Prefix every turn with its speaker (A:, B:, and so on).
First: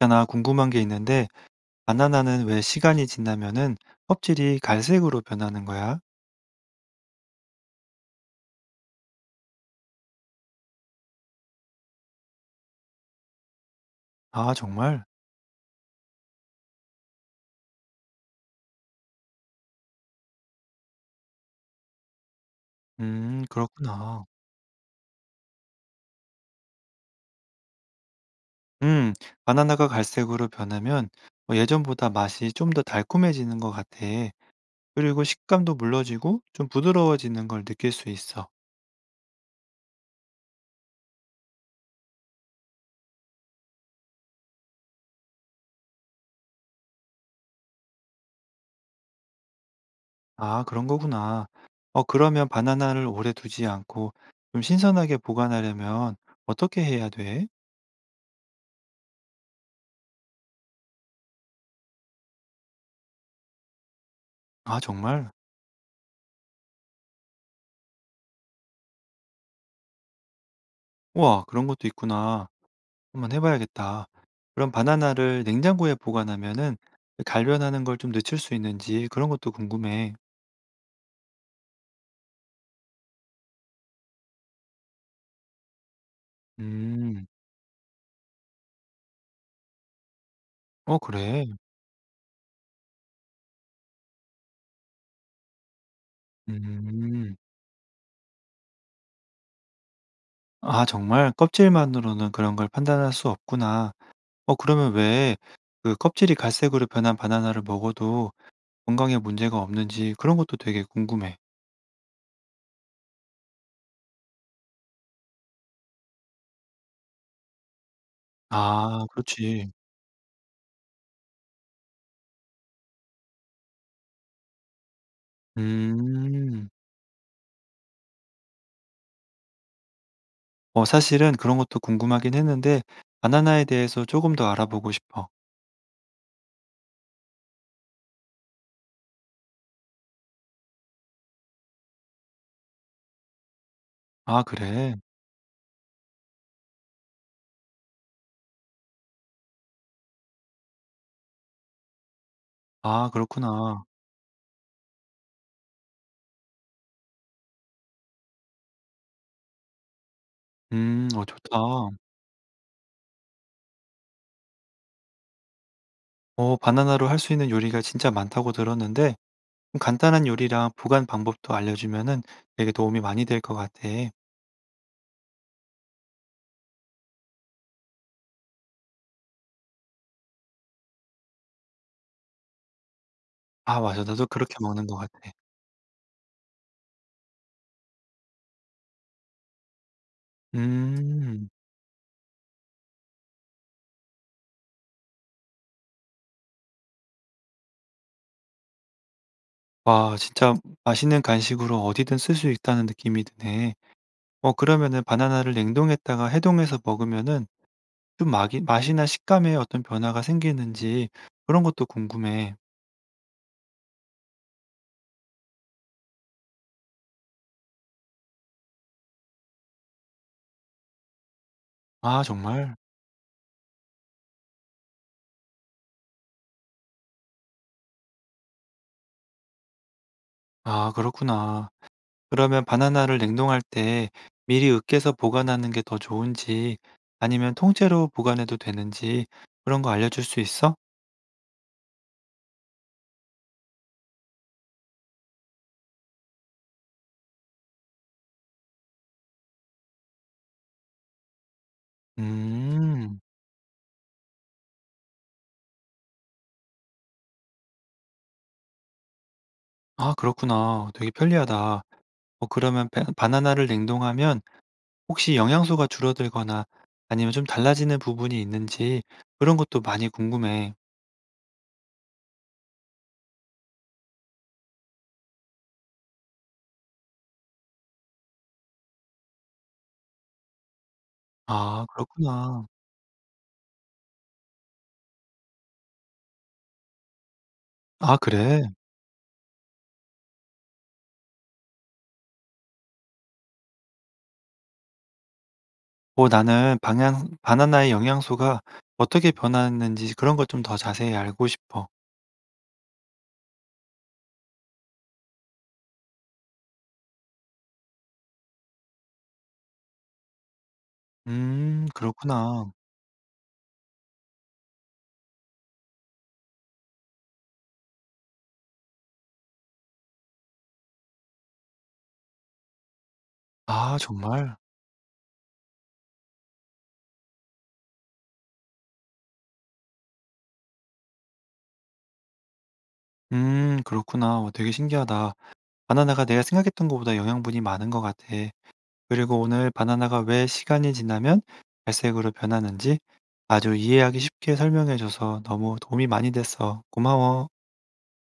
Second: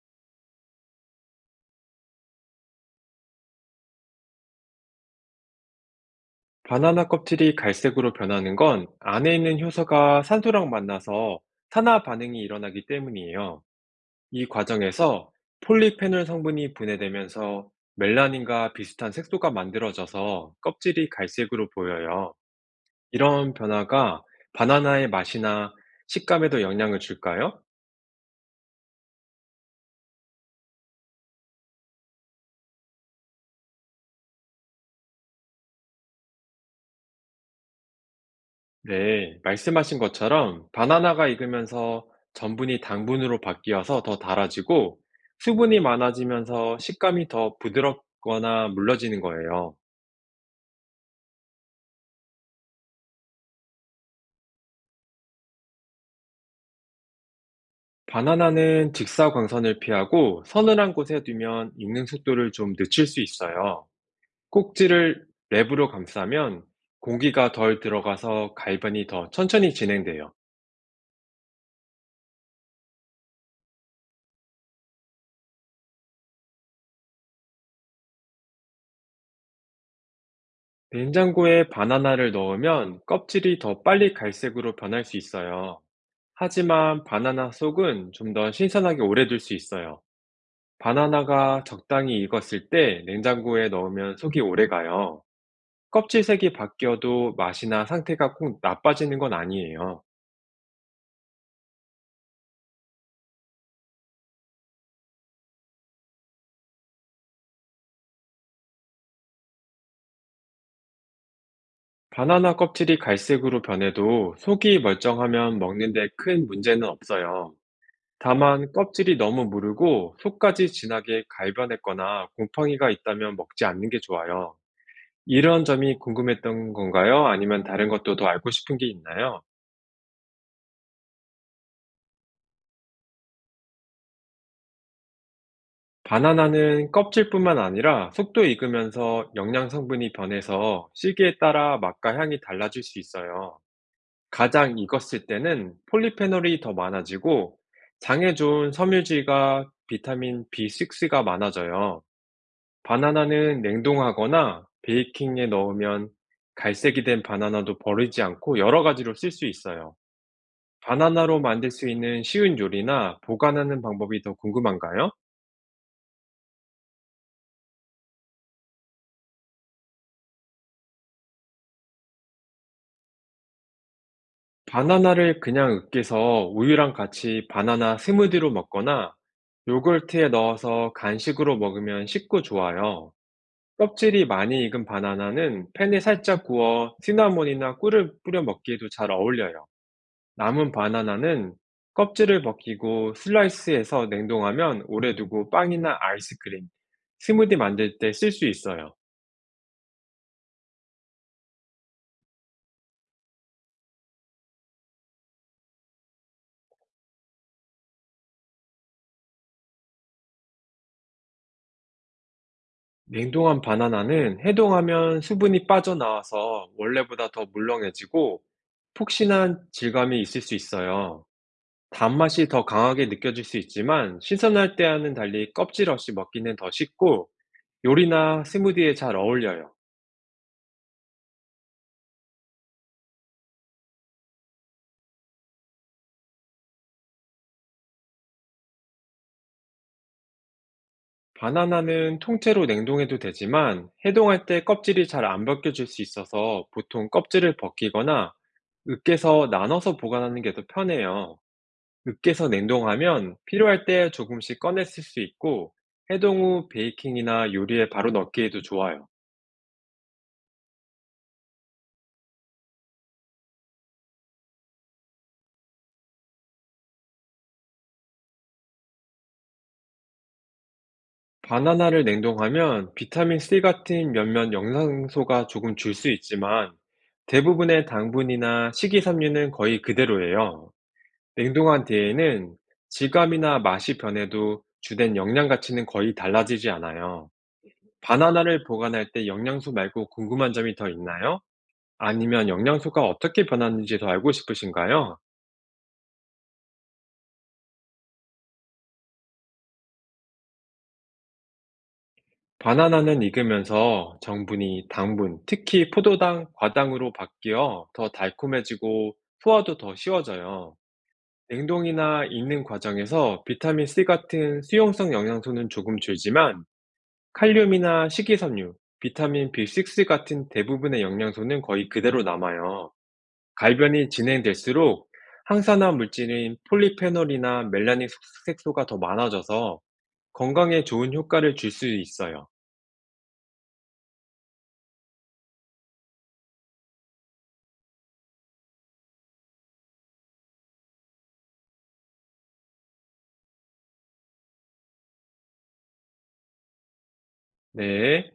A: 있잖아, 궁금한 게 있는데, 바나나는 왜 시간이 지나면은 껍질이 갈색으로 변하는 거야?
B: 바나나 껍질이 갈색으로 변하는 건 안에 있는 효소가 산소랑 만나서 산화 반응이 일어나기 때문이에요. 이
A: 아, 정말?
B: 과정에서 폴리페놀 성분이 분해되면서 멜라닌과 비슷한 색소가 만들어져서 껍질이 갈색으로 보여요. 이런 변화가
A: 그렇구나.
B: 바나나의 맛이나 식감에도 영향을 줄까요?
A: 음, 바나나가 갈색으로 변하면 뭐 예전보다 맛이 좀 더 달콤해지는 것 같아. 그리고 식감도 물러지고 좀 부드러워지는 걸 느낄 수 있어.
B: 네, 말씀하신 것처럼 바나나가 익으면서 전분이 당분으로 바뀌어서 더 달아지고, 수분이 많아지면서 식감이 더 부드럽거나 물러지는 거예요.
A: 아, 그런 거구나. 어, 그러면 바나나를 오래 두지 않고 좀 신선하게 보관하려면 어떻게 해야 돼?
B: 바나나는 직사광선을 피하고 서늘한 곳에 두면 익는 속도를 좀 늦출 수 있어요.
A: 아,
B: 꼭지를
A: 정말?
B: 랩으로 감싸면 공기가 덜 들어가서 갈변이 더 천천히 진행돼요.
A: 우와, 그런 것도 있구나. 한번 해봐야겠다. 그럼 바나나를 냉장고에 보관하면은 갈변하는 걸 좀 늦출 수 있는지 그런 것도 궁금해.
B: 냉장고에 바나나를 넣으면 껍질이 더 빨리 갈색으로 변할 수 있어요. 하지만
A: 음,
B: 바나나 속은 좀 더 신선하게 오래 둘 수 있어요.
A: 어, 그래.
B: 바나나가 적당히 익었을 때 냉장고에 넣으면 속이 오래 가요. 껍질 색이 바뀌어도
A: 음,
B: 맛이나 상태가 꼭 나빠지는 건 아니에요.
A: 아, 정말 껍질만으로는 그런 걸 판단할 수 없구나. 어, 그러면 왜 그 껍질이 갈색으로 변한 바나나를 먹어도 건강에 문제가 없는지 그런 것도 되게 궁금해.
B: 바나나 껍질이 갈색으로 변해도 속이 멀쩡하면 먹는데 큰 문제는 없어요. 다만
A: 아,
B: 껍질이 너무
A: 그렇지.
B: 무르고 속까지 진하게 갈변했거나 곰팡이가 있다면 먹지 않는 게 좋아요. 이런 점이
A: 음,
B: 궁금했던 건가요? 아니면 다른 것도 더 알고 싶은 게 있나요?
A: 어, 사실은 그런 것도 궁금하긴 했는데 바나나에 대해서 조금 더 알아보고 싶어.
B: 바나나는 껍질뿐만 아니라 속도 익으면서 영양 성분이 변해서 시기에 따라 맛과 향이 달라질 수 있어요.
A: 아,
B: 가장
A: 그래.
B: 익었을 때는 폴리페놀이 더 많아지고, 장에 좋은 섬유질과 비타민 B6가 많아져요.
A: 아,
B: 바나나는
A: 그렇구나.
B: 냉동하거나 베이킹에 넣으면 갈색이 된 바나나도 버리지 않고 여러 가지로 쓸 수 있어요.
A: 음, 어,
B: 바나나로
A: 좋다.
B: 만들 수 있는 쉬운 요리나 보관하는 방법이 더 궁금한가요?
A: 어, 바나나로 할 수 있는 요리가 진짜 많다고 들었는데 좀 간단한 요리랑 보관 방법도 알려주면은 되게 도움이 많이 될 것 같아.
B: 바나나를 그냥 으깨서 우유랑 같이 바나나 스무디로 먹거나, 요구르트에 넣어서 간식으로 먹으면 식고 좋아요.
A: 아, 맞아. 나도
B: 껍질이
A: 그렇게
B: 많이 익은
A: 먹는 것 같아.
B: 바나나는 팬에 살짝 구워 시나몬이나 꿀을 뿌려 먹기에도 잘 어울려요. 남은
A: 음.
B: 바나나는 껍질을 벗기고 슬라이스해서 냉동하면 오래 두고 빵이나 아이스크림, 스무디 만들 때 쓸 수 있어요.
A: 와, 진짜 맛있는 간식으로 어디든 쓸 수 있다는 느낌이 드네. 어, 그러면은 바나나를 냉동했다가 해동해서 먹으면은 좀 맛이나 식감에 어떤 변화가 생기는지 그런 것도 궁금해.
B: 냉동한 바나나는 해동하면 수분이 빠져나와서 원래보다 더 물렁해지고, 폭신한 질감이 있을 수 있어요.
A: 아,
B: 단맛이 더
A: 정말?
B: 강하게 느껴질 수 있지만, 신선할 때와는 달리 껍질 없이 먹기는 더 쉽고 요리나 스무디에 잘 어울려요.
A: 아, 그렇구나. 그러면 바나나를 냉동할 때 미리 으깨서 보관하는 게 더 좋은지 아니면 통째로 보관해도 되는지 그런 거 알려줄 수 있어?
B: 바나나는 통째로 냉동해도 되지만, 해동할 때 껍질이 잘 안 벗겨질 수 있어서 보통 껍질을 벗기거나 으깨서 나눠서 보관하는 게 더 편해요. 으깨서
A: 음,
B: 냉동하면 필요할 때 조금씩 꺼내 쓸 수 있고, 해동 후 베이킹이나 요리에 바로 넣기에도 좋아요.
A: 아, 그렇구나. 되게 편리하다. 어, 그러면 바나나를 냉동하면 혹시 영양소가 줄어들거나 아니면 좀 달라지는 부분이 있는지 그런 것도 많이 궁금해.
B: 바나나를 냉동하면 비타민C 같은 몇몇 영양소가 조금 줄 수 있지만, 대부분의 당분이나 식이섬유는 거의 그대로예요.
A: 아,
B: 냉동한 뒤에는
A: 그렇구나.
B: 질감이나 맛이 변해도 주된 영양 가치는 거의 달라지지 않아요.
A: 아, 그래?
B: 바나나를 보관할 때 영양소 말고 궁금한 점이 더 있나요? 아니면 영양소가 어떻게 변하는지 더 알고 싶으신가요?
A: 어, 나는 바나나의 영양소가 어떻게 변하는지 그런 것 좀 더 자세히 알고 싶어.
B: 바나나는 익으면서 정분이 당분, 특히 포도당, 과당으로 바뀌어 더 달콤해지고 소화도 더 쉬워져요.
A: 음,
B: 냉동이나 익는
A: 그렇구나.
B: 과정에서 비타민C 같은 수용성 영양소는 조금 줄지만, 칼륨이나 식이섬유, 비타민 B6 같은 대부분의 영양소는 거의 그대로 남아요.
A: 아,
B: 갈변이
A: 정말?
B: 진행될수록 항산화 물질인 폴리페놀이나 멜라닌 색소가 더 많아져서 건강에 좋은 효과를 줄 수 있어요.
A: 음, 그렇구나. 어, 되게 신기하다. 바나나가 내가 생각했던 것보다 영양분이 많은 것 같아. 그리고 오늘 바나나가 왜 시간이 지나면 갈색으로 변하는지 아주 이해하기 쉽게 설명해 줘서 너무 도움이 많이 됐어. 고마워.
B: 네.